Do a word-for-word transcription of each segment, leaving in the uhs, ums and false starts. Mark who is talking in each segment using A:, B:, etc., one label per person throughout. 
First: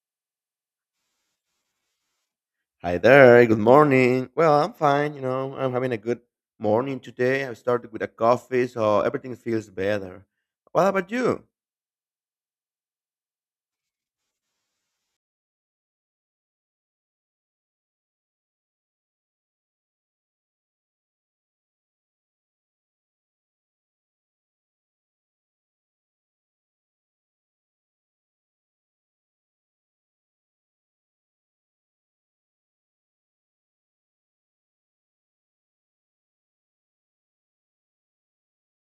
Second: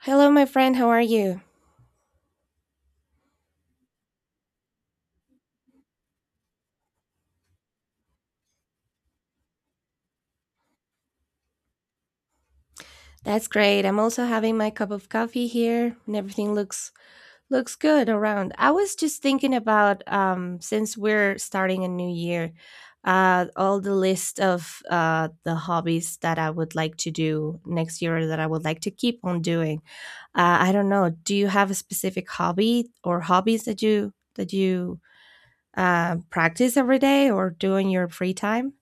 A: Hello, my friend. How are you?
B: Hi there, good morning. Well, I'm fine, you know, I'm having a good morning today. I started with a coffee, so everything feels better. What about you?
A: That's great. I'm also having my cup of coffee here, and everything looks looks good around. I was just thinking about um, since we're starting a new year, uh, all the list of uh, the hobbies that I would like to do next year or that I would like to keep on doing. Uh, I don't know. Do you have a specific hobby or hobbies that you that you uh, practice every day or do in your free time?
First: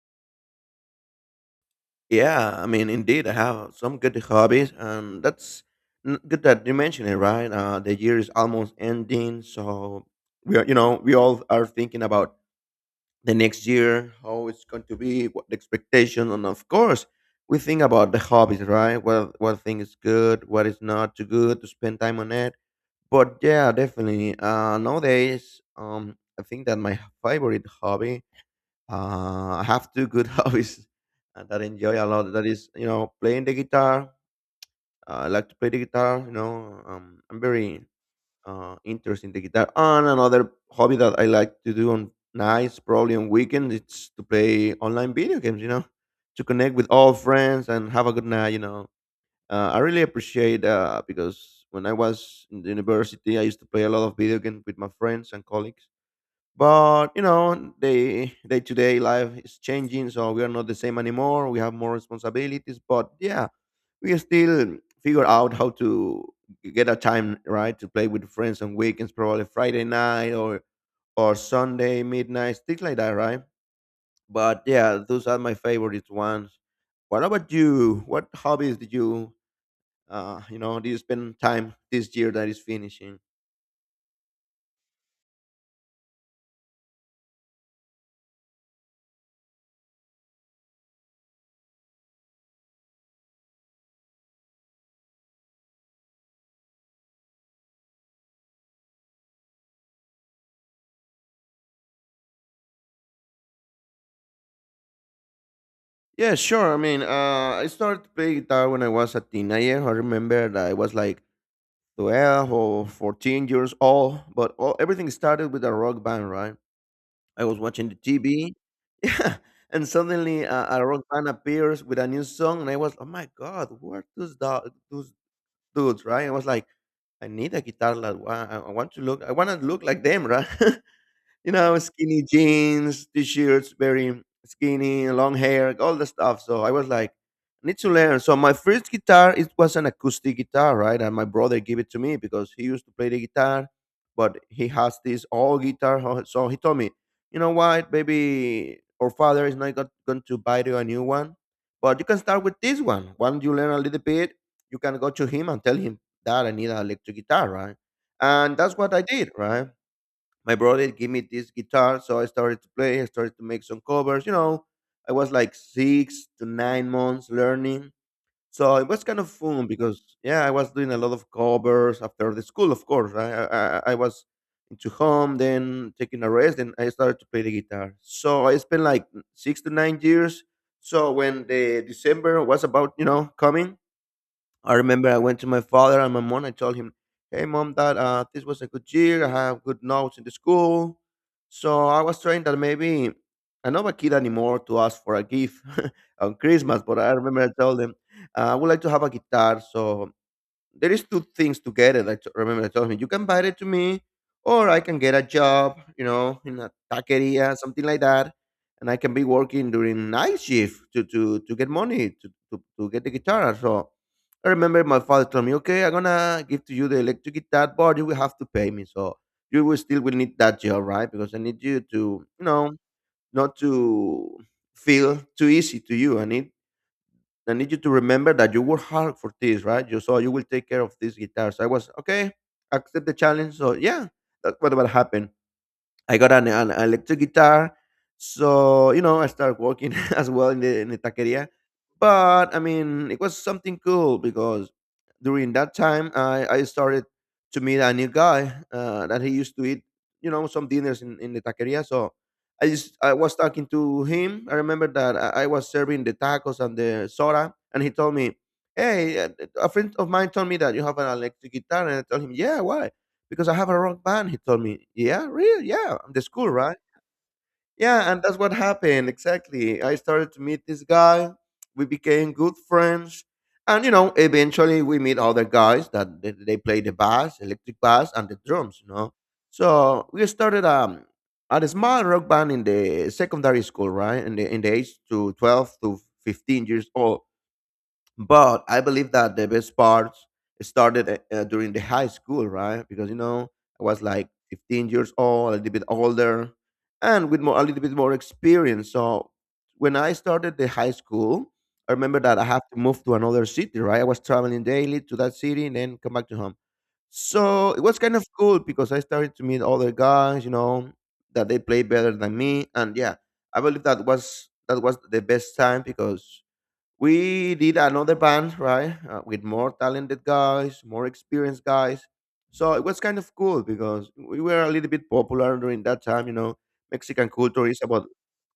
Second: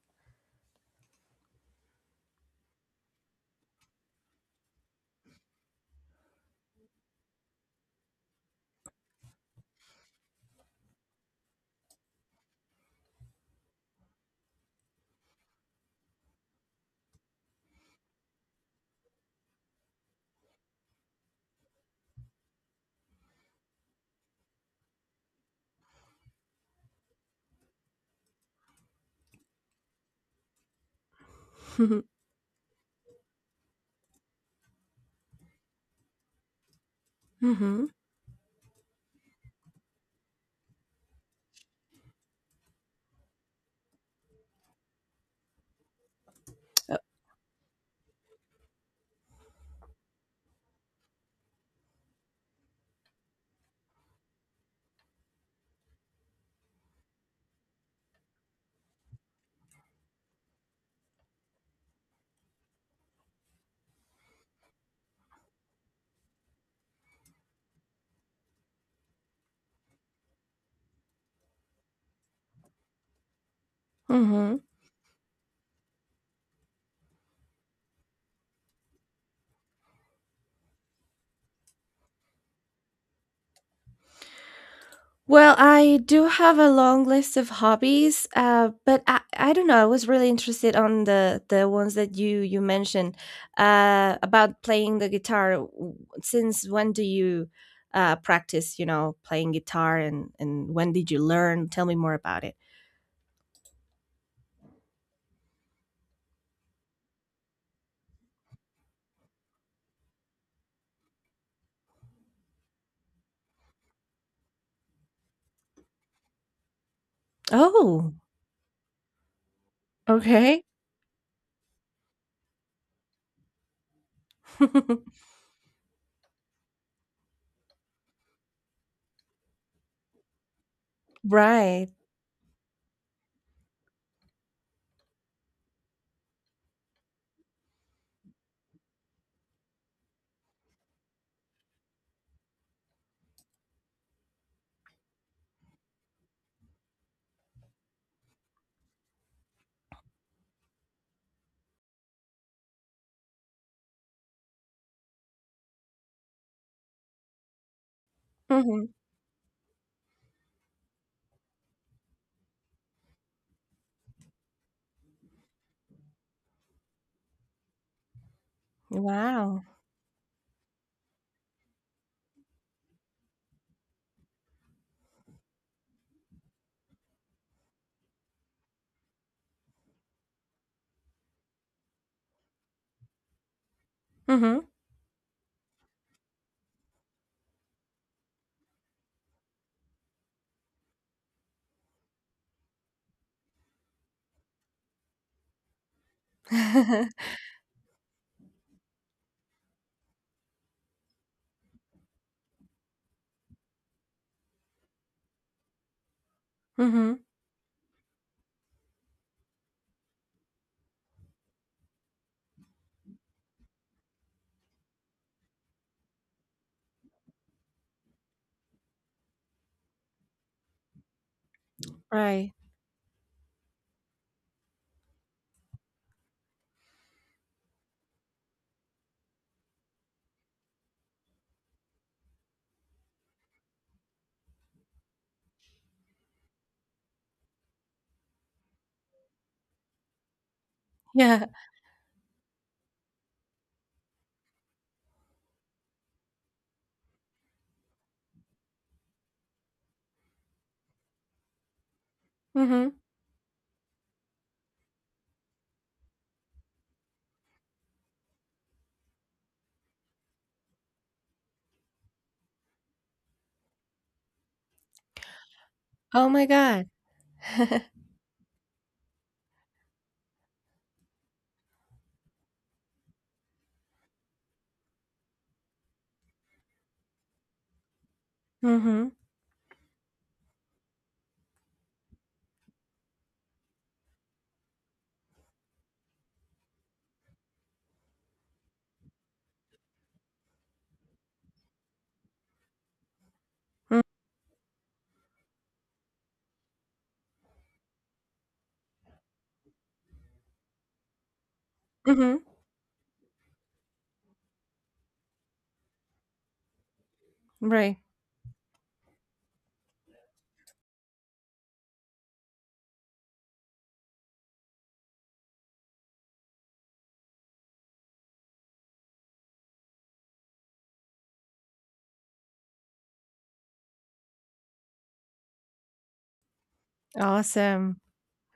B: Yeah, I mean, indeed, I have some good hobbies, and that's n- good that you mentioned it, right? Uh, the year is almost ending, so we are, you know, we all are thinking about the next year, how it's going to be, what the expectation, and of course, we think about the hobbies, right? What what thing is good, what is not too good to spend time on it. But yeah, definitely. Uh, nowadays, um, I think that my favorite hobby, uh, I have two good hobbies uh, that I enjoy a lot. That is, you know, playing the guitar. Uh, I like to play the guitar. You know, um, I'm very
A: mm-hmm.
B: uh, interested in the guitar. And another hobby that I like to do on nights, probably on weekends, it's to play online video games. You know, to connect with all friends and have a good night. You know, uh, I really appreciate uh, because when I was in the university, I used to play a lot of video games with my friends and colleagues. But you know, day day to day life is changing, so we are not the same anymore. We have more responsibilities, but yeah, we still figure out how to get a time right to play with friends on weekends, probably Friday night or or Sunday midnight, things like that, right?
A: Mm-hmm.
B: But yeah, those are my favorite ones. What about you? What hobbies did you uh, you know, this been time this year that is finishing.
A: Well, I do have a long list of hobbies, uh, but I, I don't know. I was really interested on the the ones that you you mentioned uh, about playing the guitar. W- Since when do you uh, practice? You know, playing guitar, and and when did you learn? Tell me more about it.
B: Yeah, sure. I mean, uh, I started playing guitar when I was a teenager. I remember that I was like twelve or fourteen years old, but all, everything started with a rock band, right? I was watching the
A: Oh,
B: T V. Yeah. And suddenly
A: okay,
B: uh, a rock band appears with a new song, and I was, oh my God, who are those, do- those dudes, right? I was like, I need a guitar like wa- I I want to look I want to look like them, right? You know,
A: right.
B: skinny jeans, t-shirts, very skinny, long hair, all the stuff. So I was like, I need to learn. So my first guitar, it was an acoustic guitar, right? And my brother gave it to me because he used to play the guitar, but he has this old guitar. ho- So he told me, you know what, baby, our father is not got- going to buy you a new one, but you can start with this one. Once you learn a little bit, you can go to him and tell him that I need an electric guitar, right? And that's
A: Hmm.
B: what I did, right? My brother gave me this guitar, so I started to play. I started to make some covers. You know, I was like six to nine months learning, so it was kind of
A: Wow.
B: fun because yeah, I was doing a lot of covers after the school, of course, right? i i, I I was into home then taking a rest and I started to play the guitar, so I spent like six to nine years. So when the December was about, you know, coming,
A: Hmm.
B: I remember I went to my father and my mom. I told him, "Hey, mom, dad, uh, this was a good year. I have good notes in the school, so I was trying that maybe I'm not a kid anymore to ask for a gift on Christmas." But I remember I told him uh, I would like to have a guitar. So there is two things together that remember that told me you can buy it to me, or I can get a job, you know, in a
A: Hmm.
B: taqueria, something like that. And I can be working during night shift to, to, to get money to, to, to get the guitar. So I remember my father told me, okay, I'm gonna give to you the electric guitar, but you will have to pay me. So you will still will need that job, right? Because I need you to, you
A: Right.
B: know, not to feel too easy to you. I need I need you to remember that you work hard for this, right? You so you will take care of these guitars. I was okay, accept the challenge. So yeah, that's what what happened. I got an, an electric guitar, so you know, I started working as well in the in the
A: Yeah.
B: taqueria. But I mean, it was something cool because during that time I, I started to meet a new guy uh, that he used to eat, you know, some dinners in, in the taqueria. So I just
A: Mhm.
B: I was talking to him. I remember that I, I was serving the tacos and the soda, and he told me, "Hey, a a friend of mine told me that you have an electric guitar," and I told him, "Yeah, why? Because I have a rock band." He told me, "Yeah, really?" "Yeah, I'm the
A: Oh my
B: school, right?"
A: god.
B: Yeah, and that's what happened. Exactly. I started to meet this guy. We became good friends. And, you know, eventually we meet other guys that they, they play the bass, electric bass, and the drums, you
A: Mhm.
B: know. So we started um, at a small rock band in the secondary school, right? In the, in the age to twelve to fifteen years old, but I believe that the best parts started uh, uh, during the high school, right? Because you know, I
A: Mm,
B: was like fifteen years old, a little bit older, and with more a little bit more experience. So when I started the high school, I remember that
A: mhm.
B: I have to move to another city, right? I was traveling daily to that city and then come back to home. So it
A: Right.
B: was kind of cool because I started to meet other guys, you know, that they play better than me, and yeah, I believe that was that was the best time because we did another band, right, uh, with more talented guys, more experienced guys. So it was kind of cool because we were a little bit popular during that time. You know, Mexican culture is
A: Awesome.
B: about,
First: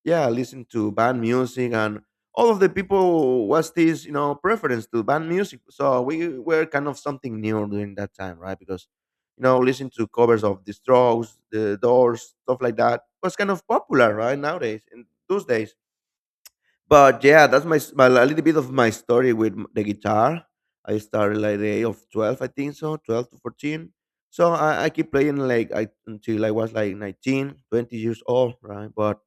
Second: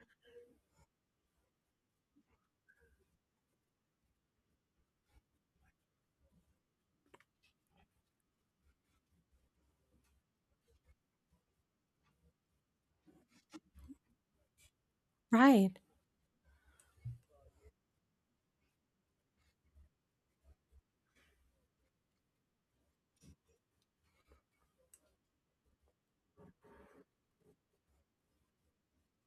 B: yeah, listen to band music, and all of the people was this, you know, preference to band music. So we were kind of something new during that time, right? Because you know, listen to covers of the Strokes, the Doors, stuff like that was kind of popular, right? Nowadays, in those
A: Right.
B: days, but yeah, that's my, s- my a little bit of my story with m- the guitar. I started like the age of twelve, I think so, twelve to fourteen. So I, I keep playing like I until I was like nineteen, twenty years old, right? But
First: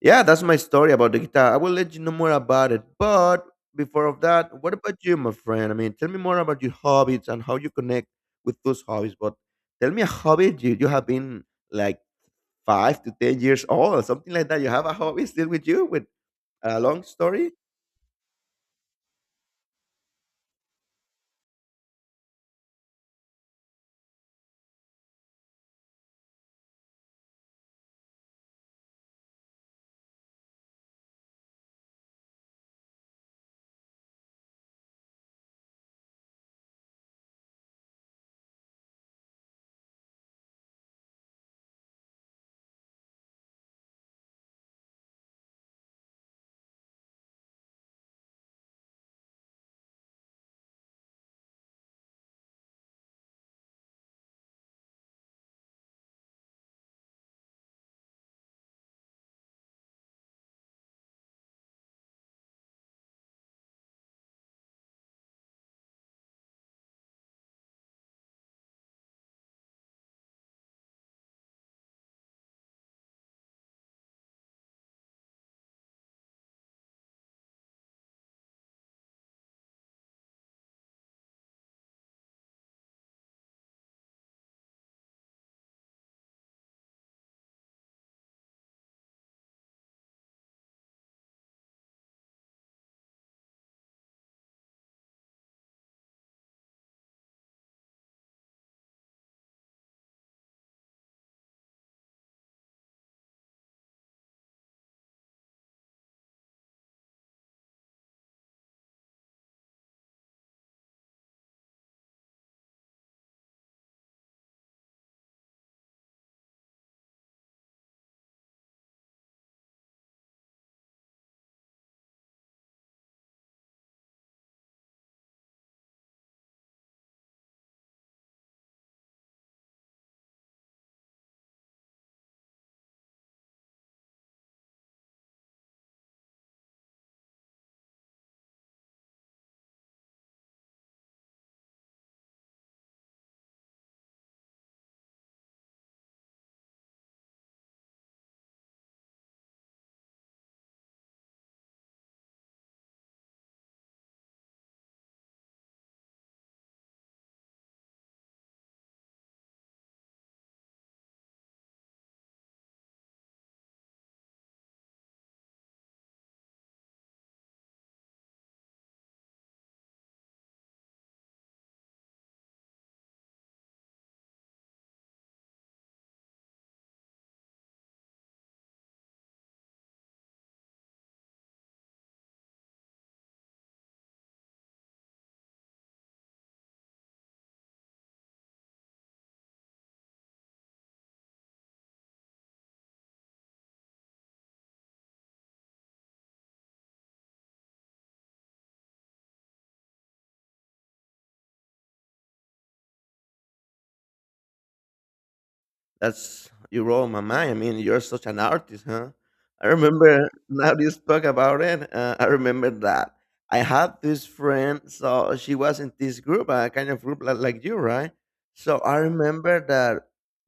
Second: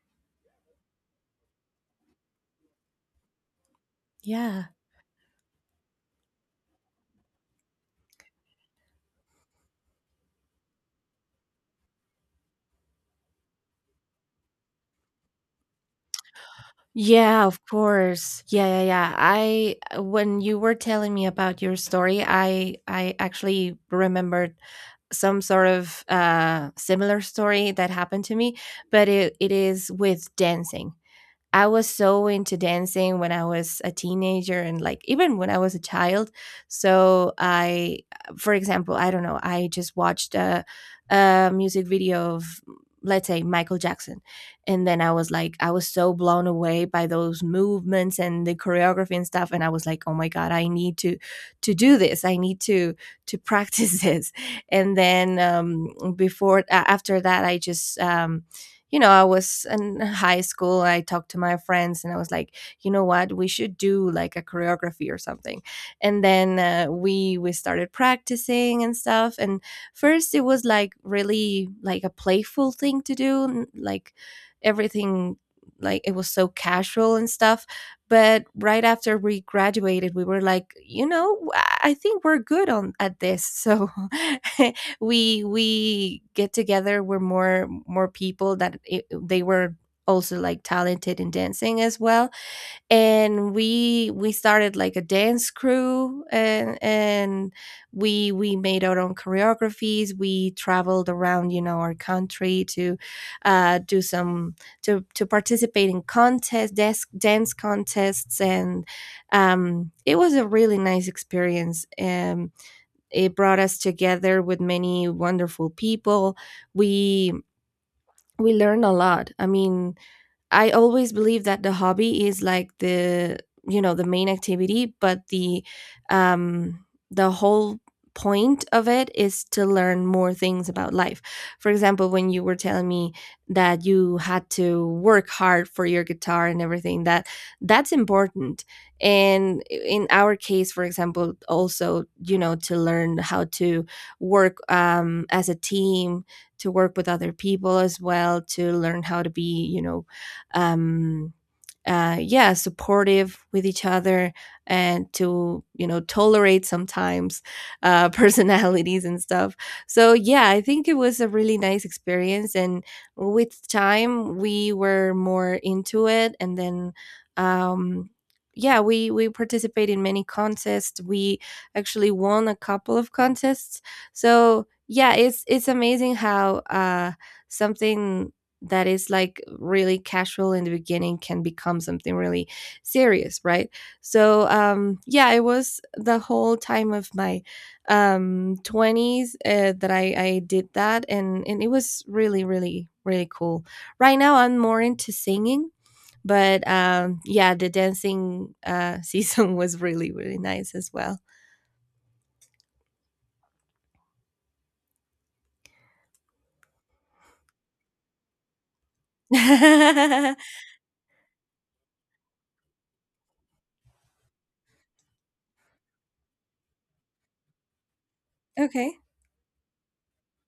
B: yeah, that's my story about the guitar. I will let you know more about it. But before of that,
A: Yeah.
B: what about you, my friend? I mean, tell me more about your hobbies and how you connect with those hobbies. But tell me a hobby you, you have been like five to ten years old, or something like that. You have a hobby still with you with a long
A: Yeah,
B: story?
A: of course. Yeah, yeah, yeah. I uh, when you were telling me about your story, I I actually remembered some sort of uh similar story that happened to me, but it, it is with dancing. I was so into dancing when I was a teenager, and like even when I was a child. So I, uh, for example, I don't know, I just watched a, a music video of, let's say, Michael Jackson. And then I was like, I was so blown away by those movements and the choreography and stuff. And I was like, oh my God, I need to, to do this. I need to, to practice this. And then um, before, a- after that, I just, um, you know, I was in high school. I talked to my friends, and I was like, you know what, we should do like a choreography or something. And then uh, we we started practicing and stuff. And first, it was like really like a playful thing to do, n- like everything, like it was so casual and stuff, but right after we graduated, we were like, you know, I I think we're good on at this, so we we get together, we're more more people that it, they were also like talented in dancing as well, and we we started like a dance crew, and and we we made our own choreographies. We traveled around, you know, our country to uh do some to to participate in contests, desk dance contests, and um it was a really nice experience, and it brought us together with many wonderful people. We we learned a lot. I mean, I always believe that the hobby is like the, you know, the main activity, but the um, the whole point of it is to learn more things about life. For example, when you were telling me that you had to work hard for your guitar and everything, that that's important. And in our case, for example, also, you know, to learn how to work um, as a team, to work with other people as well, to learn how to be, you know, um, uh, yeah, supportive with each other, and to, you know, tolerate sometimes uh, personalities and stuff. So, yeah, I think it was a really nice experience. And with time, we were more into it. And then, um, yeah, we, we participate in many contests. We actually won a couple of contests. So, yeah, it's it's amazing how uh, something that is like really casual in the beginning can become something really serious, right? So um yeah, it was the whole time of my um twenties, uh, that i i did that, and and it was really, really, really cool. Right now I'm more into singing, but um yeah, the dancing uh season was really, really nice as well.
B: That's you roll my mind. I mean, you're such an artist, huh? I remember now that you spoke about it. Uh, I remember that I had this friend, so she was in this group, a kind of group like, like you, right? So
A: Okay,
B: I remember that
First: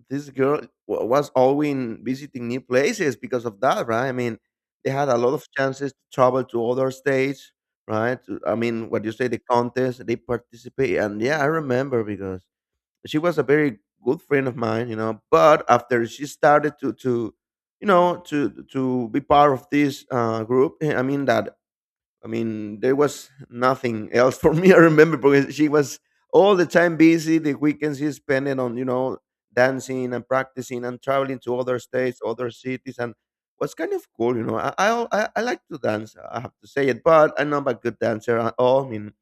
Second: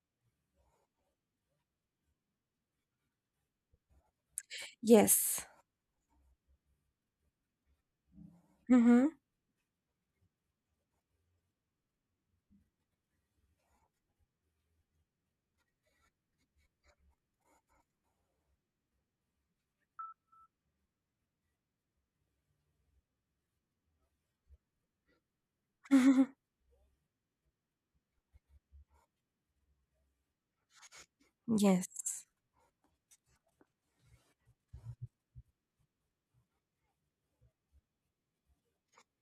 B: this girl wa- was always visiting new places because of that, right? I mean, they had a lot
A: yes.
B: of chances to travel to other states, right? To- I mean, what
A: Hmm.
B: you say, the contest they participate, and yeah, I remember because she was a very good friend of mine. You know, but after she started to to you know, to to be part of this uh group, eh, I mean that, I mean, there was nothing else for me. I remember because she was all the time busy. The weekends she spent it on, you know, dancing and practicing and traveling to other states,
A: Yes.
B: other cities. And was kind of cool. You know, i i, I I like to dance. I have to say it, but I'm not a good dancer at all. I mean,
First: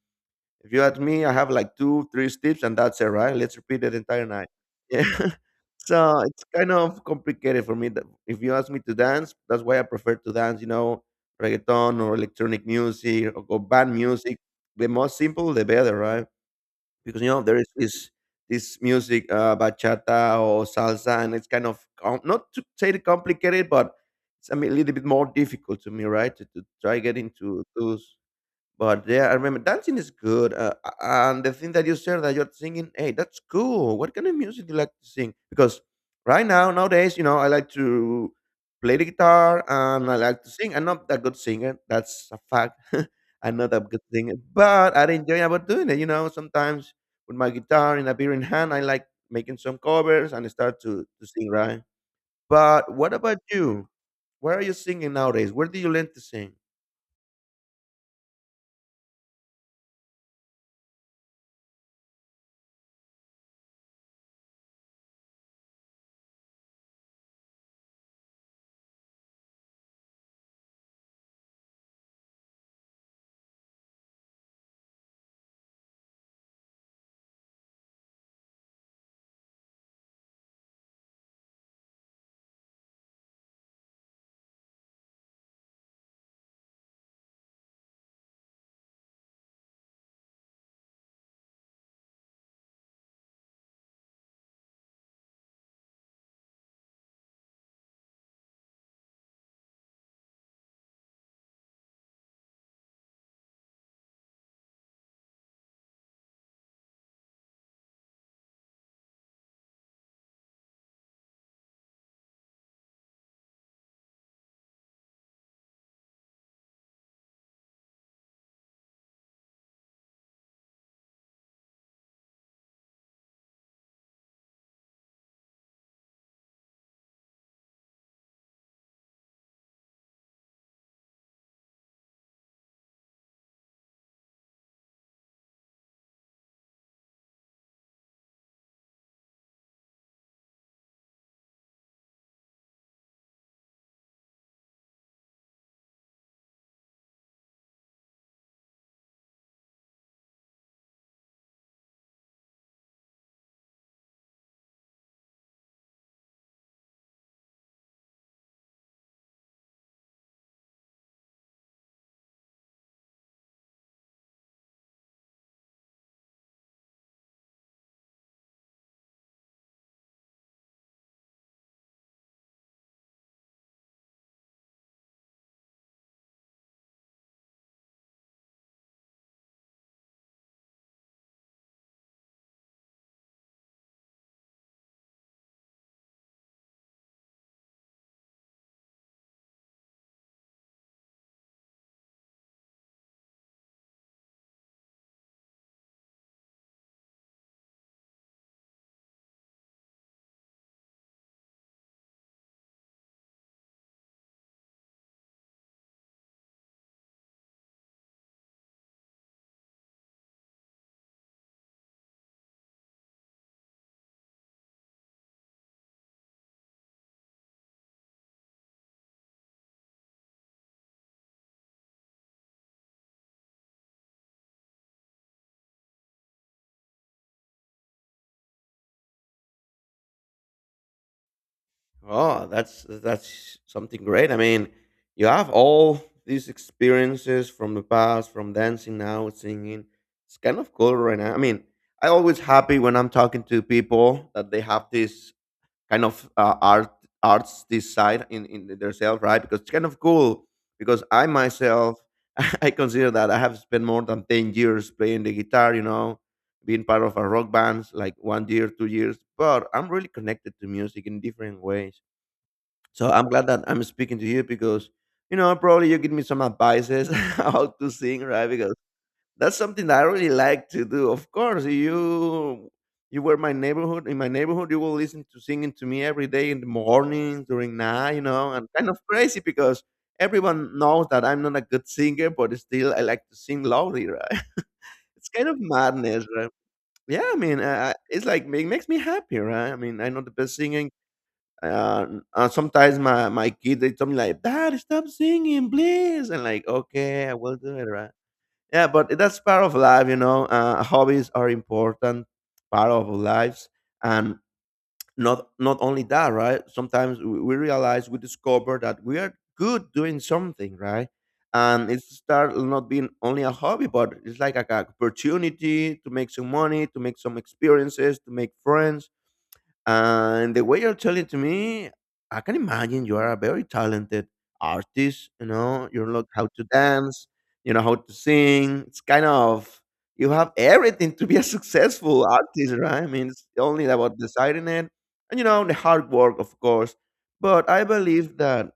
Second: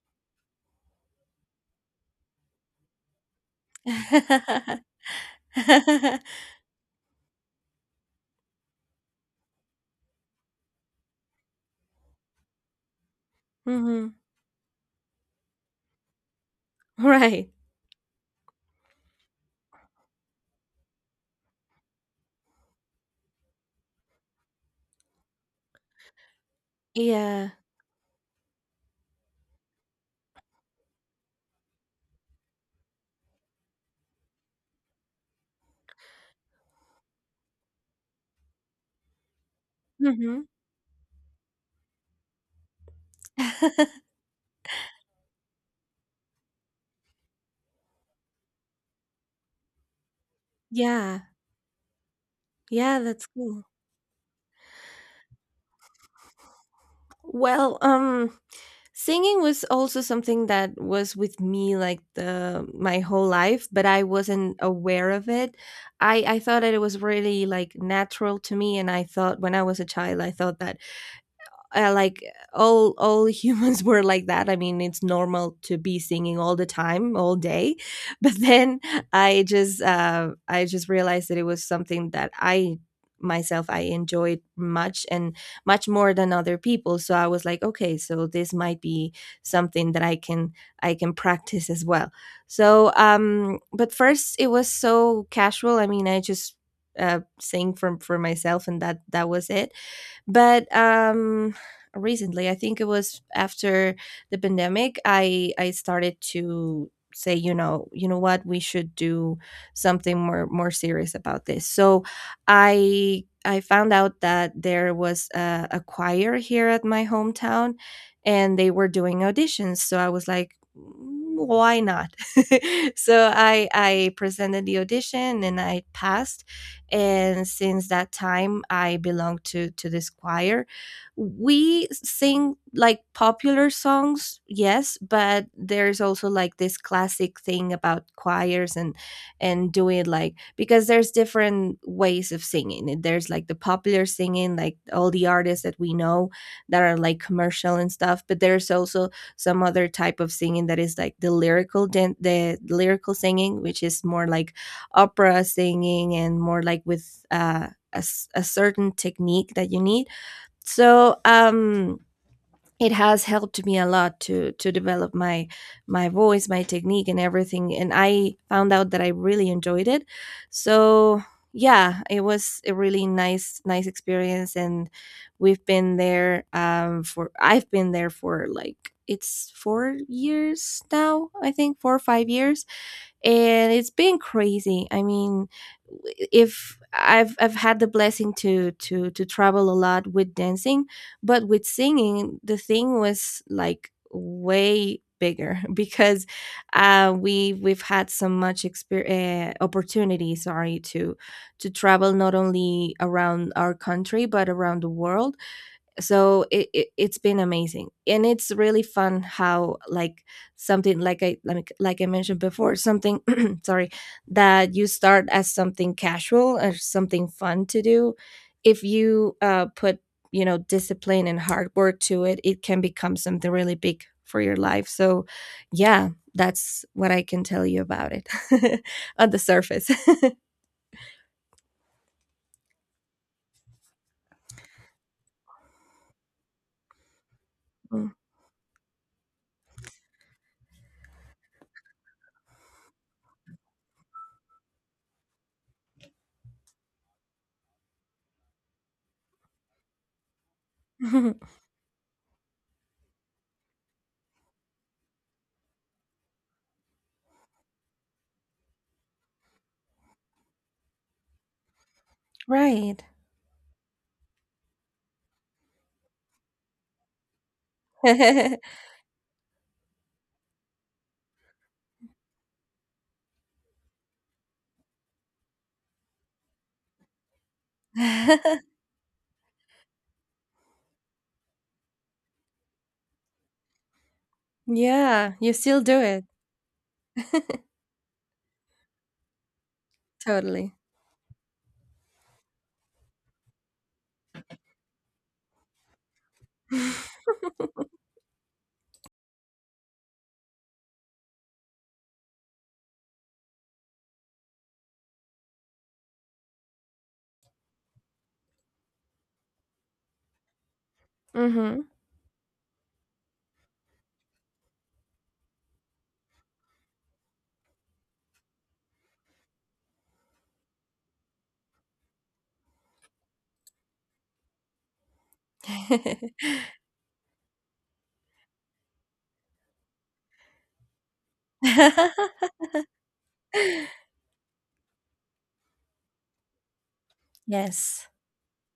B: if you ask me, I have like two, three steps, and that's it, right? Let's repeat the entire night. Yeah. So it's kind of complicated for me. that- If you ask me to dance, that's why I prefer to dance, you know, reggaeton or electronic music, or, or band
A: Mhm.
B: music. The more simple, the better, right? Because, you know,
A: Right.
B: there is this, this music, uh, bachata or salsa, and it's kind of, com- not to say it complicated, but it's, I mean, a little bit more difficult to me, right? To, to try get
A: Yeah.
B: into those. But yeah, I remember dancing is good. Uh, a- and the thing that you said that you're singing, hey, that's cool. What kind of music do you like to sing? Because right now, nowadays, you know, I like to play the guitar and I like
A: Mhm.
B: to sing. I'm not that good singer. That's a fact. I'm not that good singer, but I enjoy about doing it. You know, sometimes with my guitar in a beer in hand, I like making some covers and start to,
A: Yeah.
B: to sing, right? But
A: Yeah,
B: what
A: that's
B: about
A: cool.
B: you? Where are you singing nowadays? Where do you learn to sing?
A: Well, um, singing was also something that was with me like the my whole life, but I wasn't aware of it. I I thought that it was really like natural to me, and I thought when I was a child, I thought that uh, like all all humans were like that. I mean, it's normal to be singing all the time, all day. But then i just uh, I just realized that it was something that I myself I enjoyed much, and much more than other people. So I was like, okay, so this might be something that i can I can practice as well. So um but first it was so casual. I mean, i just uh, sing for for myself, and that that was it. But um recently, I think it was after the pandemic, i i started to say, you know, you know what, we should do something more more serious about this. So i i found out that there was a, a choir here at my hometown, and they were doing auditions. So I was like, "Mm, why not?" So i i presented the audition, and I passed, and since that time I belong to to this choir. We sing like popular songs, yes, but there's also like this classic thing about choirs and and doing like, because there's different ways of singing. And there's like the popular singing, like all the artists that we know that are like commercial and stuff, but there's also some other type of singing that is like the lyrical dan- the lyrical singing, which is more like opera singing, and more like with uh, a, s- a certain technique that you need. So um, it has helped me a lot to to develop my my voice, my technique, and everything. And I found out that I really enjoyed it. So yeah, it was a really nice nice experience, and we've been there um, for I've been there for like it's four years now, I think four or five years, and it's been crazy. I mean, if I've I've had the blessing to to to travel a lot with dancing, but with singing the thing was like way bigger because uh we we've had so much experience uh, opportunity, sorry, to to travel not only around our country, but around the world. So it, it it's been amazing, and it's really fun how like something like i like, like I mentioned before, something sorry, that you start as something casual or something fun to do, if you uh, put, you know, discipline and hard work to it, it can become something really big for your life. So yeah, that's what I can tell you about it. On the surface.
B: Oh, that's that's something great. I mean, you have all these experiences from the
A: Mm.
B: past, from dancing now, singing. It's kind of cool right now. I mean, I always happy when I'm talking to people that they have this kind of uh, art arts this side in in themselves, right? Because it's kind of cool. Because I myself, I consider that I have spent more than ten years playing the guitar. You know, being part of a rock band, like one year, two years. But I'm really connected to music in different ways,
A: Right.
B: so I'm glad that I'm speaking to you because, you know, probably you give me some advices how to sing, right? Because that's something that I really like to do. Of course, you you were my neighborhood. In my neighborhood, you will listen to singing to me every day in the morning, during night, you know, and kind of crazy because everyone knows that I'm not a good singer, but still I like to sing loudly, right? It's
A: Yeah,
B: kind
A: you
B: of
A: still do it.
B: madness, right? Yeah, I mean, uh, it's like it makes me happy, right? I mean, I'm not the best
A: Totally.
B: singer. uh, uh, Sometimes my my kid they tell me like, "Dad, stop singing, please," and like, "Okay, I will do it." Right? Yeah, but that's part of life, you know. Uh, hobbies are important part of our lives, and not not only that, right? Sometimes we, we realize we discover that we are good doing something, right?
A: Mm-hmm.
B: And it start not being only a hobby, but it's like a, a opportunity to make some money, to make some experiences, to make friends, and the way you're telling to me, I can imagine you are a very talented artist. You know, you know how to dance, you know how to sing. It's kind of you have everything to be a successful artist, right? I mean, it's only about deciding it, and you know the hard work, of course. But I
A: Yes.
B: believe that,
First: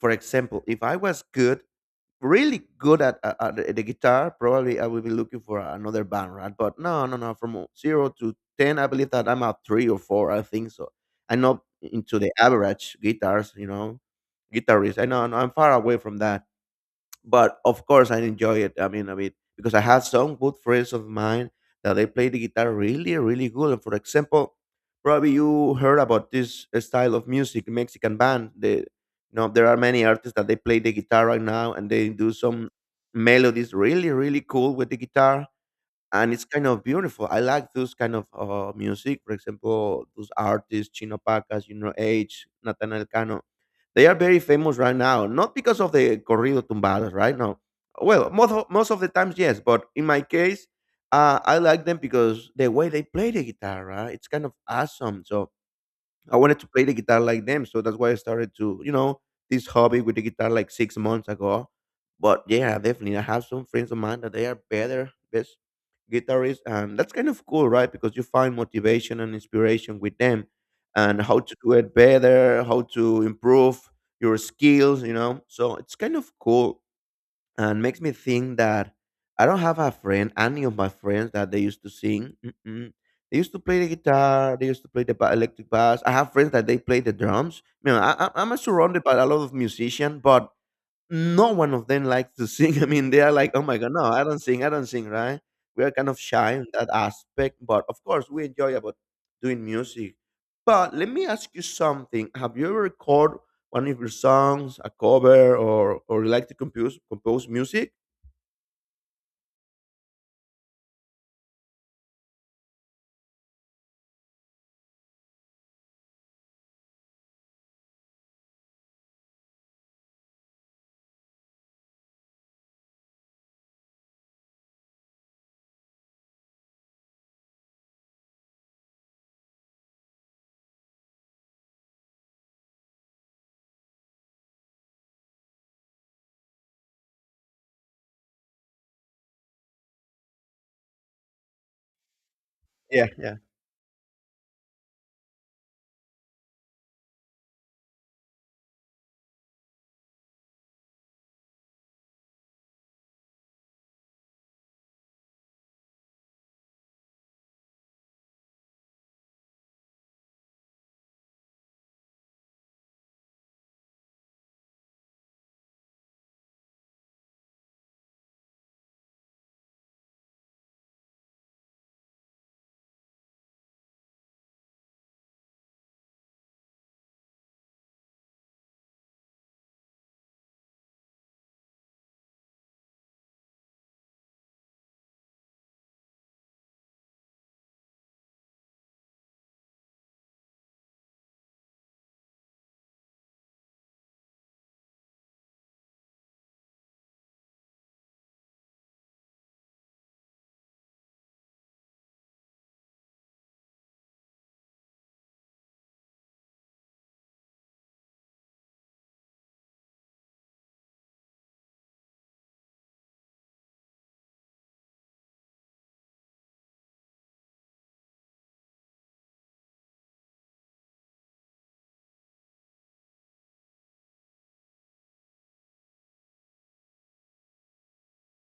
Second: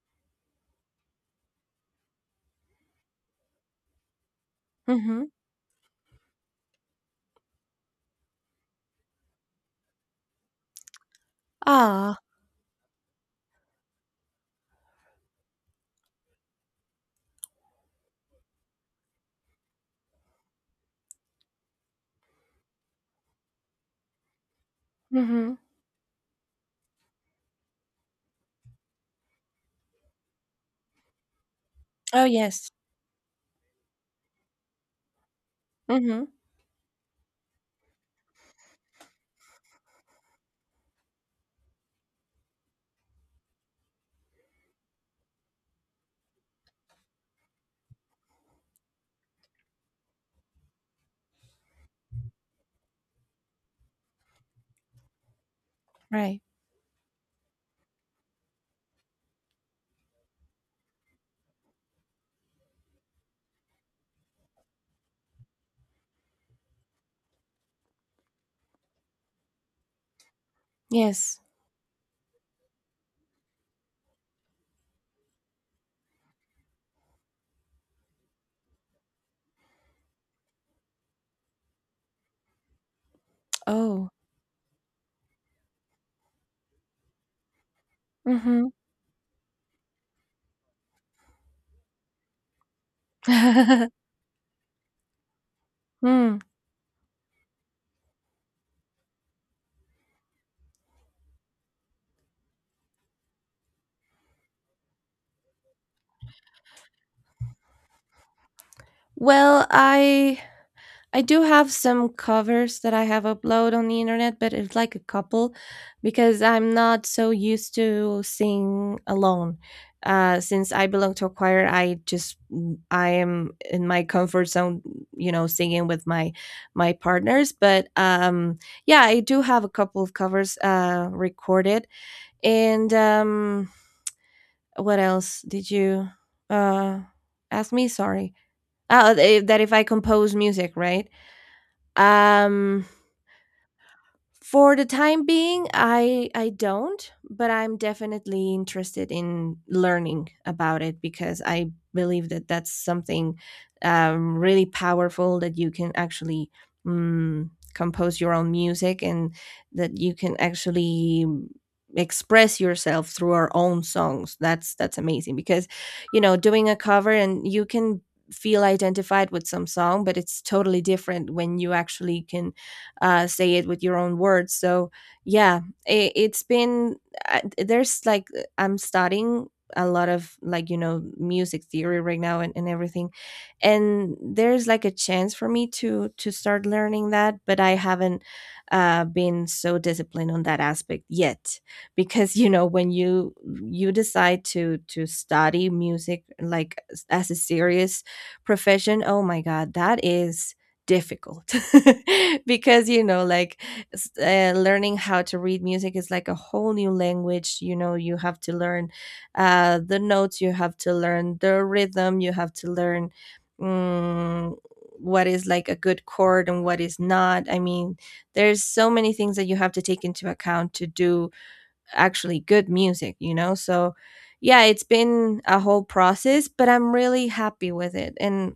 B: for example, if I was good really good at, at, at the guitar, probably I will be
A: Mm-hmm.
B: looking for another band, right? But no, no, no. From zero to ten, I believe that I'm at three or four. I think so. I'm not
A: Ah.
B: into the average guitars, you know, guitarist. I know, no, I'm far away from that, but of course I enjoy it. I mean, I mean, because I have some good friends of mine that they play the guitar really, really good. And for example, probably
A: Mm-hmm.
B: you heard about this style of music, Mexican band. They, you know, there are many artists that they play the guitar right now, and they
A: Oh,
B: do
A: yes.
B: some melodies really, really cool with the guitar,
A: Mm-hmm.
B: and it's kind of beautiful. I like those kind of uh, music. For example, those artists, Chino Pacas, you know, H, Nathaniel Cano. They are very famous right now, not because of the corrido tumbadas, right? No. Well, most of, most of the times, yes. But in my case, uh, I like them because the way they play the guitar, right? It's kind of awesome. So I
A: Right.
B: wanted to play the guitar like them, so that's why I started to, you know, this hobby with the guitar like six months ago. But yeah, definitely, I have some friends of mine that they are better, best guitarists, and that's kind of cool, right? Because you find motivation and inspiration with them, and how
A: Yes.
B: to do it better, how to improve your skills, you know. So it's kind of cool and makes me think that I don't have a friend, any of my friends that they used to sing. Mm-mm. They used to play the
A: Oh.
B: guitar. They used to play the ba- electric bass. I have friends that they play the drums. You know, I, I- I'm
A: Mm-hmm.
B: surrounded by a lot of musicians, but no one of them likes to sing. I mean, they are like, oh my God, no, I don't sing, I don't sing, right? We are kind of
A: Mm.
B: shy in that aspect, but of course, we enjoy about doing music. But let me ask you something: Have you ever recorded one of your songs, a cover, or or you like to compose compose music?
A: Well, I I do have some covers that I have upload on the internet, but it's like a couple, because I'm not so used to sing alone. Uh, since I belong to a choir, I just I am in my comfort zone, you know, singing with my my partners. But um, yeah, I do have a couple of covers uh, recorded. And um, what else did you uh, ask me? Sorry. Oh, th- that if I compose music, right? Um,
B: Yeah.
A: For the time being, I I don't, but I'm definitely interested in learning about it, because I believe that that's something um, really powerful, that you can actually, mm, compose your own music, and that you can actually express yourself through our own songs. That's that's amazing, because you know, doing a cover, and you can feel identified with some song, but it's totally different when you actually can uh, say it with your own words. So yeah, it, it's been uh, there's like uh, I'm studying a lot of, like, you know, music theory right now, and, and everything. And there's like a chance for me to to start learning that, but I haven't uh been so disciplined on that aspect yet because you know, when you you decide to to study music like as as a serious profession, oh my God, that is difficult. Because, you know, like s- uh, learning how to read music is like a whole new language. You know, you have to learn uh, the notes, you have to learn the rhythm, you have to learn mm, what is like a good chord and what is not. I mean, there's so many things that you have to take into account to do actually good music, you know. So yeah, it's been a whole process, but I'm really happy with it. And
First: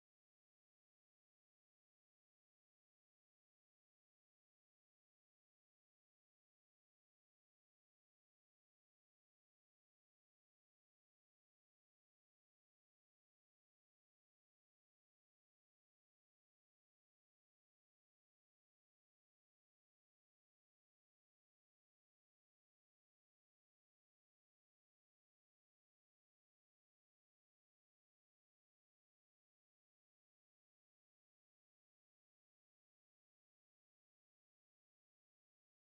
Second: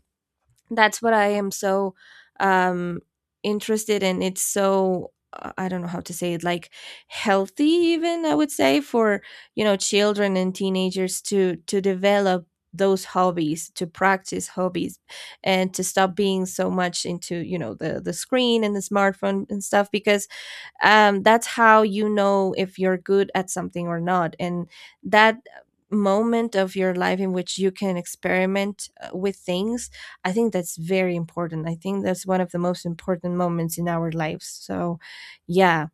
A: that's what I am so um interested in. It's so, uh, I don't know how to say it, like healthy, even, I would say, for, you know, children and teenagers to to develop those hobbies, to practice hobbies, and to stop being so much into, you know, the the screen and the smartphone and stuff. Because um, that's how you know if you're good at something or not. And that moment of your life in which you can experiment uh, with things, I think that's very important. I think that's one of the most important moments in our lives. So yeah.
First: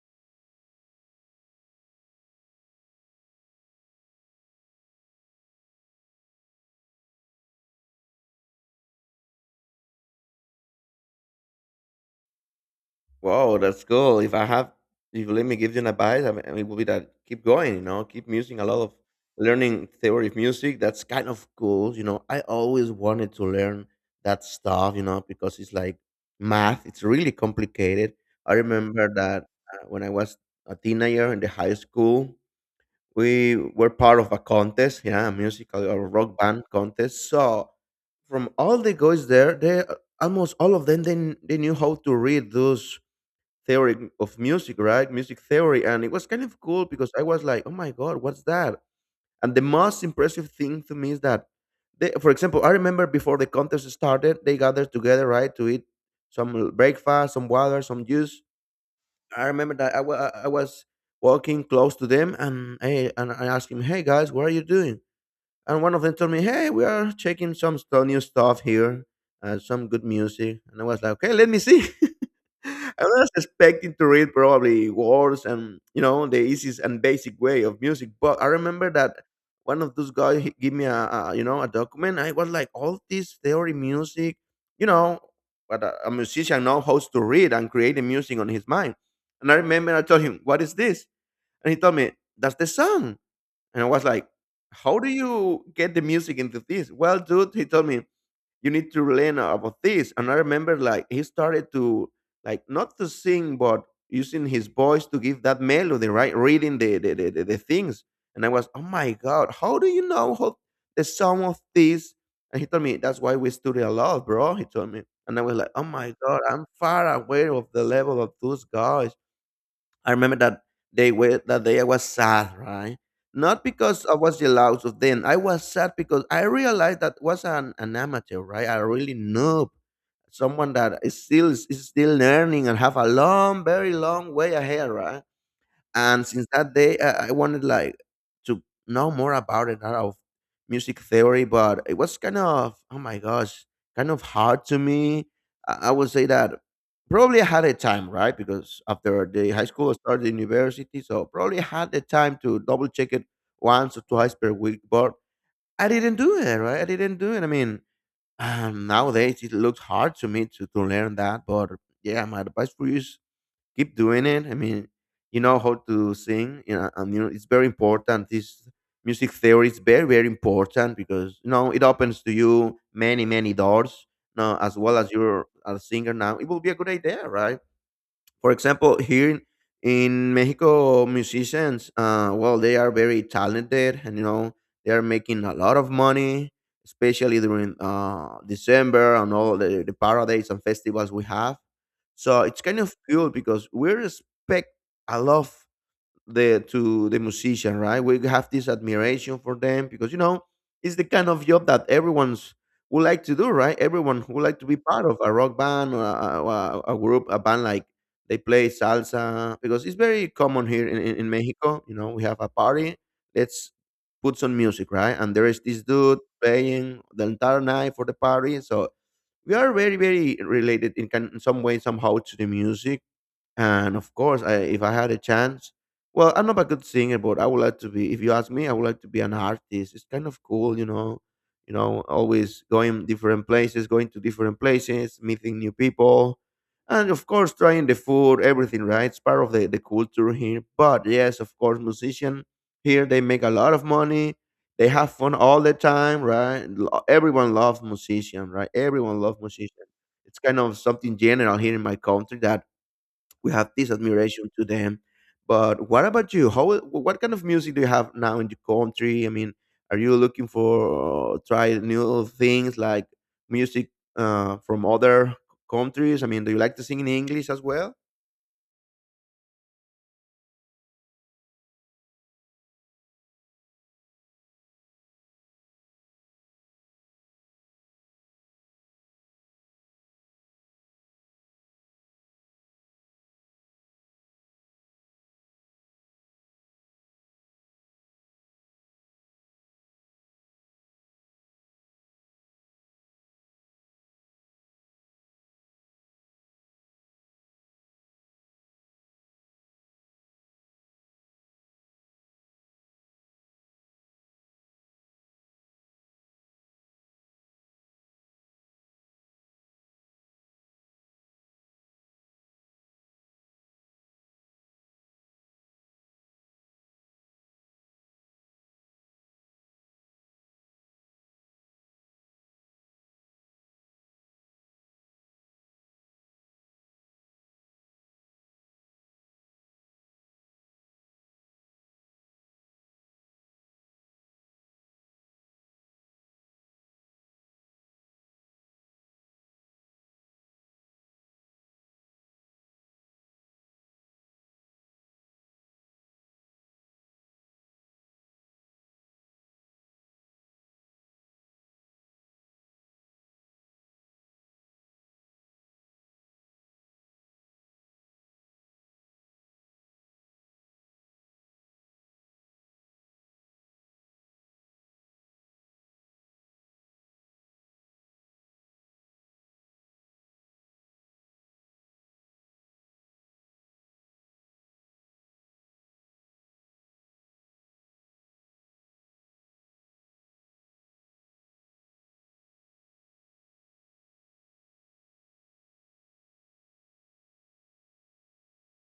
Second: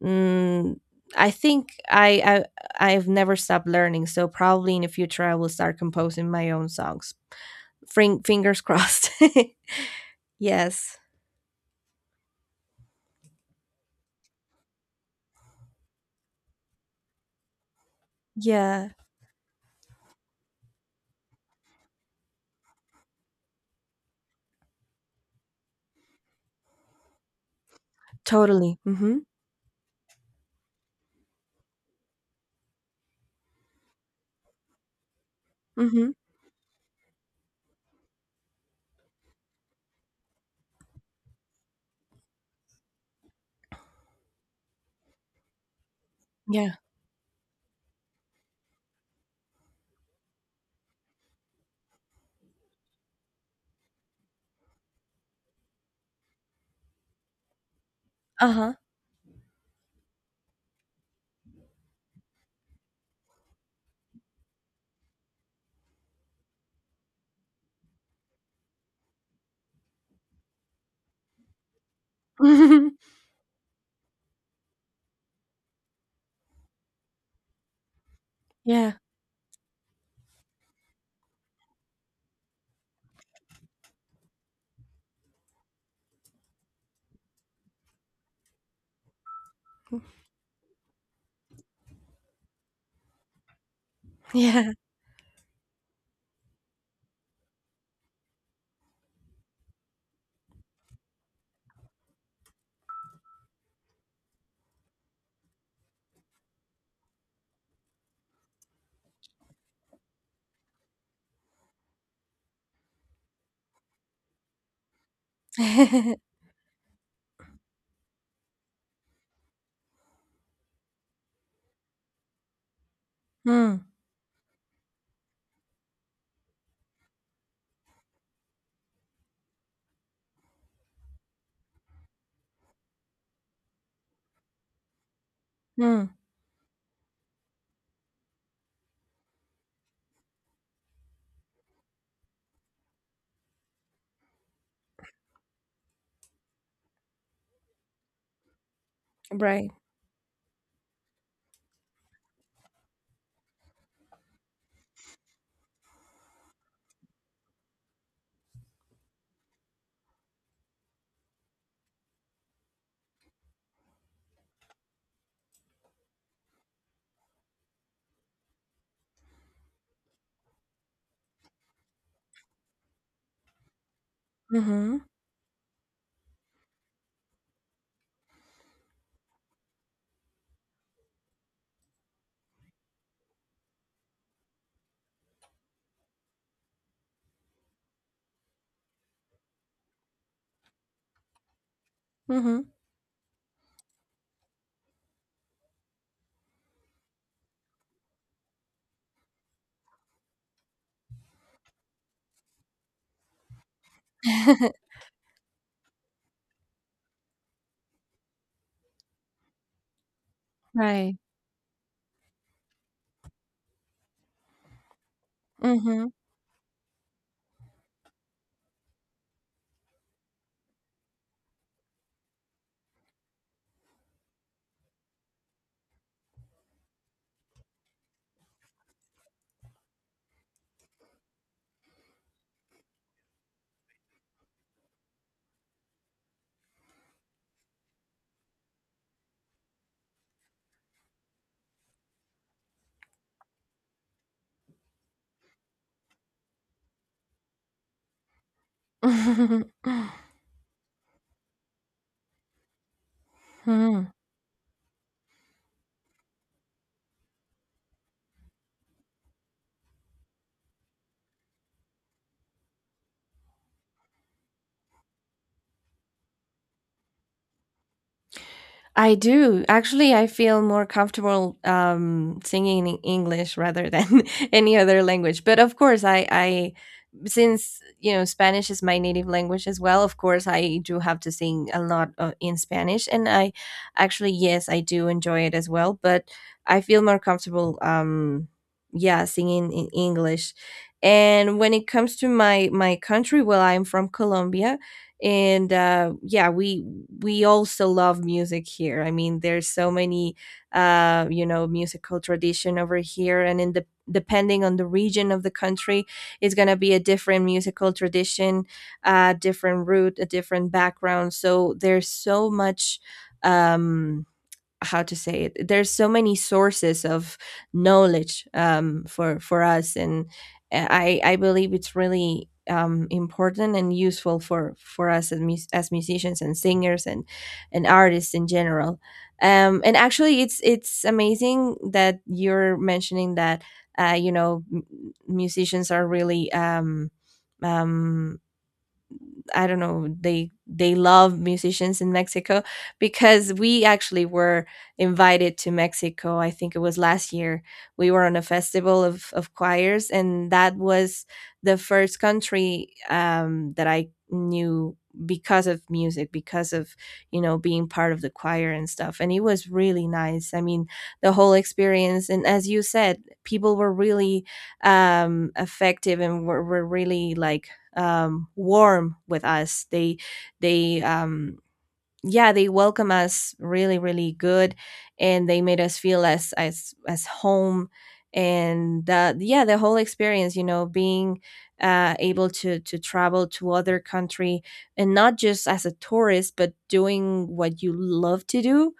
A: mm, I think I, I I've never stopped learning, so probably in the future I will start composing my own songs. Fring- fingers crossed. Yes.
B: Wow, that's cool. If I have, if you let me give you an advice, I mean, it would be that keep going, you know, keep using a lot
A: Yeah,
B: of learning theory of music. That's kind of cool. You know, I always wanted to learn that stuff, you know, because it's like math, it's really complicated. I
A: totally.
B: remember
A: Mm-hmm.
B: that uh, when I was a teenager in the high school, we were part of a contest, yeah, a musical or
A: Mm-hmm.
B: rock band contest. So from all the guys there, they uh, almost all of them, they, kn- they knew how to read those theory of music, right? Music theory. And it was kind of
A: Yeah.
B: cool because I was like, oh my God, what's that? And the most impressive thing to me is that, they, for example, I remember before the contest started, they gathered together, right, to eat some breakfast, some water, some juice.
A: Uh-huh.
B: I remember that I wa- I was walking close to them, and, I, and I asked him, hey guys, what are you doing? And one of them told me, "Hey, we are checking some stu- new stuff here, uh, some good music." And I was like, "Okay, let me see." I was expecting to read probably words and you know the easiest and basic way of music, but I remember
A: Yeah,
B: that one of those guys he gave me a, a you know a document. I was like, all this theory music, you know, but a, a musician knows how to read and create the music on his mind. And I remember I told him, "What is this?" And he told me, "That's the song." And I was like,
A: yeah.
B: how do you get the music into this? Well, dude, he told me, you need to learn about this. And I remember like he started to like not to sing, but using his voice to give that melody, right? Reading the the, the, the, the things. And I was, oh my God, how do you know how the song of this? And he told me, that's why we study a lot, bro. He told me. And I was like, oh my God, I'm far away of the level of those guys. I remember that day wa- that day I was sad, right? Not
A: Mm.
B: because I was jealous of them. I was sad because I realized that was an, an amateur, right? A really noob, someone that is still is still learning and have a long, very long way ahead, right?
A: Mm.
B: And since that day, I, I wanted like to know more about it, out of music theory, but it was kind of oh my gosh, kind of hard to me. I, I would say that probably I had a time, right? Because after the high
A: Right.
B: school, I started university, so probably I had the time to double check it once or twice per week, but I didn't do it, right? I didn't do it. I mean, um, nowadays it looks hard to me to, to learn that, but yeah, my advice for you is keep doing it. I mean, you know how to sing, you know, and you know, it's very important. This music theory is very, very important because you know it opens to you many, many doors. Now, as well
A: Mhm,
B: as you're a singer now, it will be a good idea, right? For example, here in Mexico, musicians, uh, well, they are very talented, and you know they are making a lot of money, especially during uh, December and all the, the parades and festivals we have. So
A: mhm.
B: it's kind of cool because we respect a lot the to the musician, right? We have this admiration for them because you know it's the kind of job that everyone's would like to do, right? Everyone would like to be part of a rock band or a, or a, a group, a band like they play salsa because it's very common here in,
A: Right.
B: in, in Mexico. You know, we have a party, let's put some music, right? And there is this
A: Mhm.
B: dude playing the entire night for the party, so we are very very related in, can, in some way somehow to the music and of course, I, if I had a chance, well, I'm not a good singer, but I would like to be. If you ask me, I would like to be an artist. It's kind of cool, you know. You know, always going different places, going to different places, meeting new people, and of course, trying the food, everything. Right, it's part of the the culture here. But yes, of course, musician here they make a lot of money. They have fun all the time, right? Lo- Everyone loves musician, right? Everyone loves musician. It's kind of something general here in my country that we have this admiration to them. But what about you? How what kind of music do you have now in the country? I mean, are you looking for uh, try new things like music uh, from other countries? I mean, do you like to sing in English as well?
A: I do. Actually, I feel more comfortable um, singing in English rather than any other language. But of course, I, I, since, you know, Spanish is my native language as well, of course I do have to sing a lot uh, in Spanish. And I actually, yes, I do enjoy it as well. But I feel more comfortable, um, yeah, singing in English. And when it comes to my my country, well, I'm from Colombia. And uh, yeah, we we also love music here. I mean, there's so many uh, you know, musical tradition over here, and in the, depending on the region of the country, it's going to be a different musical tradition, a different root, a different background. So there's so much, um how to say it, there's so many sources of knowledge, um, for for us. And eh, i i believe it's really um, important and useful for for us as, mus- as musicians and singers and and artists in general. Um, and actually, it's it's amazing that you're mentioning that uh, you know, m- musicians are really um, um, I don't know, they they love musicians in Mexico because we actually were invited to Mexico. I think it was last year. We were on a festival of of choirs, and that was the first country um, that I knew because of music, because of, you know, being part of the choir and stuff. And it was really nice. I mean, the whole experience, and as you said, people were really um, effective and were, were really like um, warm with us. They they um, Yeah, they welcome us really really good, and they made us feel as as as home. And uh, yeah, the whole experience, you know, being uh, able to to travel to other country, and not just as a tourist, but doing what you love to do,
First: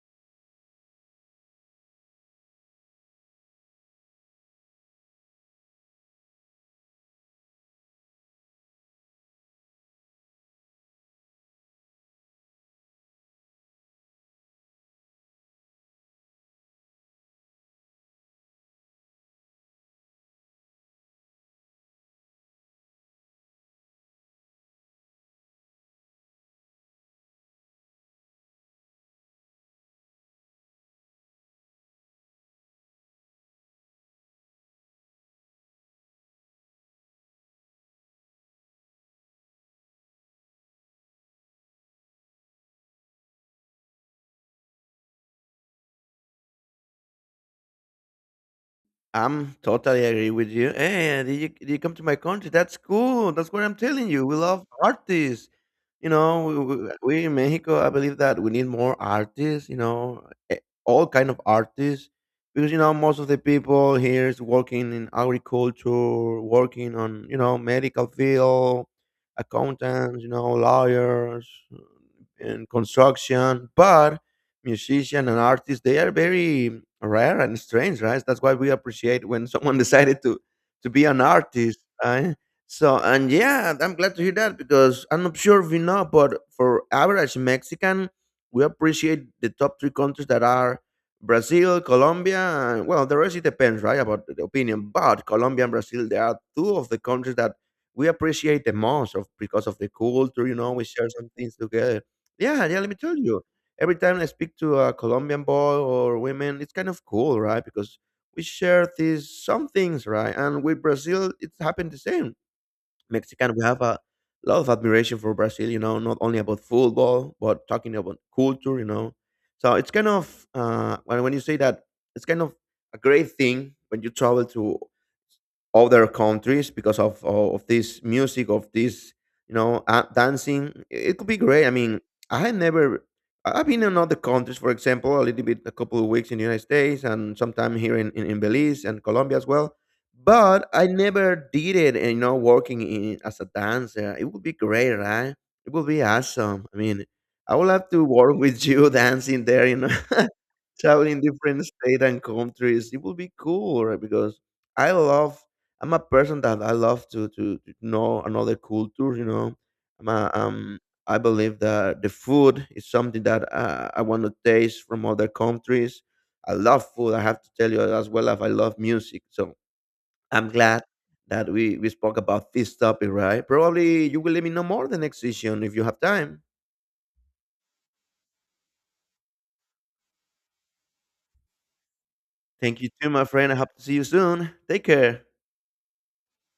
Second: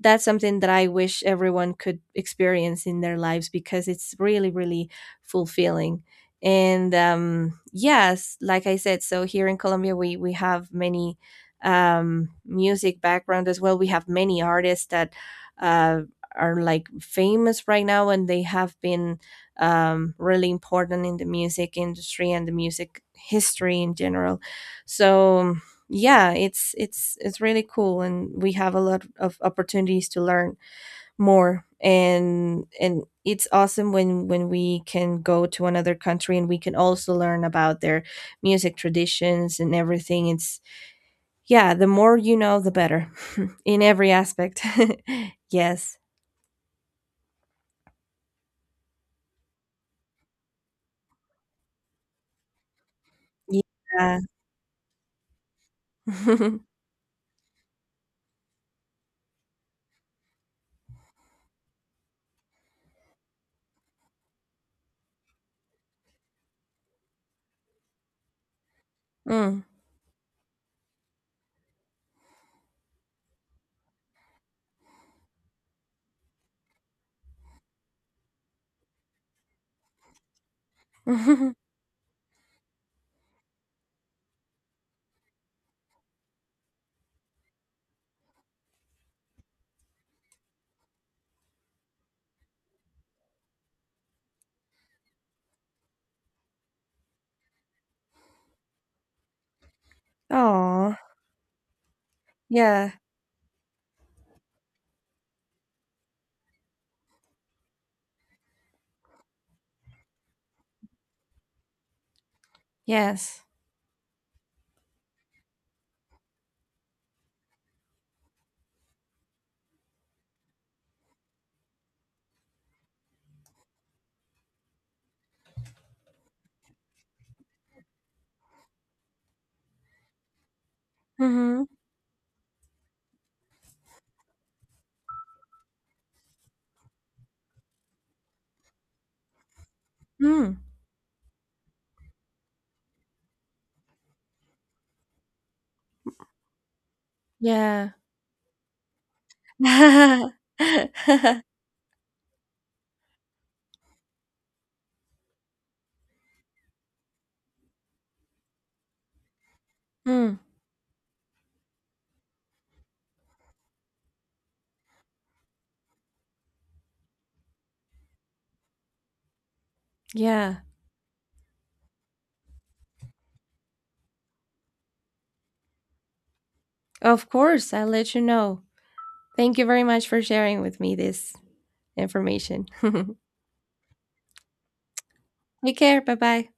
A: that's something that I wish everyone could experience in their lives, because it's really, really fulfilling. And um, yes, like I said, so here in Colombia, we we have many um, music background as well. We have many artists that uh, are like famous right now, and they have been um, really important in the music industry and the music history in general. So yeah, it's it's it's really cool, and we have a lot of opportunities to learn more. and and it's awesome when when we can go to another country and we can also learn about their music traditions and everything. It's, yeah, the more you know, the better. In every aspect. Yes.
B: I'm totally agree with you. Hey, did you did you come to my country? That's cool. That's what I'm telling
A: Yeah.
B: you. We love artists. You know, we, we we in Mexico, I believe that we need more artists. You know, eh, all kind of artists, because you know most of the people here is working in agriculture, working on you know medical field,
A: Mm.
B: accountants, you know lawyers in construction, but musician and artists they are very rare and strange, right? That's why we appreciate when someone decided to to be an artist, right? So and yeah, I'm glad to hear that because I'm not sure if you know, but for average Mexican, we appreciate the top three countries that are Brazil, Colombia, and well, the rest it depends, right, about the opinion. But Colombia and Brazil, they are two of the countries that we appreciate the most of because of the culture. You know, we
A: Oh.
B: share some things together. Yeah, yeah. Let
A: Yeah.
B: me tell you. Every time I speak to a Colombian boy or women, it's kind of cool, right? Because we share these some things, right? And with Brazil, it's happened the same,
A: Yes.
B: Mexican, we have a lot of admiration for Brazil, you know, not only about football, but talking about culture, you know. So it's kind of, uh, when, when you say that, it's kind of a great thing when you travel to other countries because of, of, of this music, of this, you know, uh, dancing. It could be
A: Mm-hmm.
B: great. I mean, I had never, I- I've been in other countries, for example, a little bit, a couple of weeks in the United States and sometime here in, in, in Belize and Colombia as well
A: Mm.
B: but I never did it, and you know, working in as a dancer, it would be great, right? It would be awesome. I mean, I would love
A: Yeah.
B: to work with you dancing there, you know, traveling different states and countries. It would be cool, right? Because I love. I'm a person that I love to to, to know another culture. You know, I'm a,
A: Mm.
B: um. I believe that the food is something that uh, I want to taste from other countries. I love food. I have to tell you as well as I love music. So I'm
A: Yeah.
B: glad that we, we spoke about this topic, right? Probably you will let me know more the next session if you have time.
A: Of course, I'll let you know. Thank you very much for sharing with me this information.
B: Thank you too, my friend. I hope to see you soon. Take care.
A: Take care. Bye bye.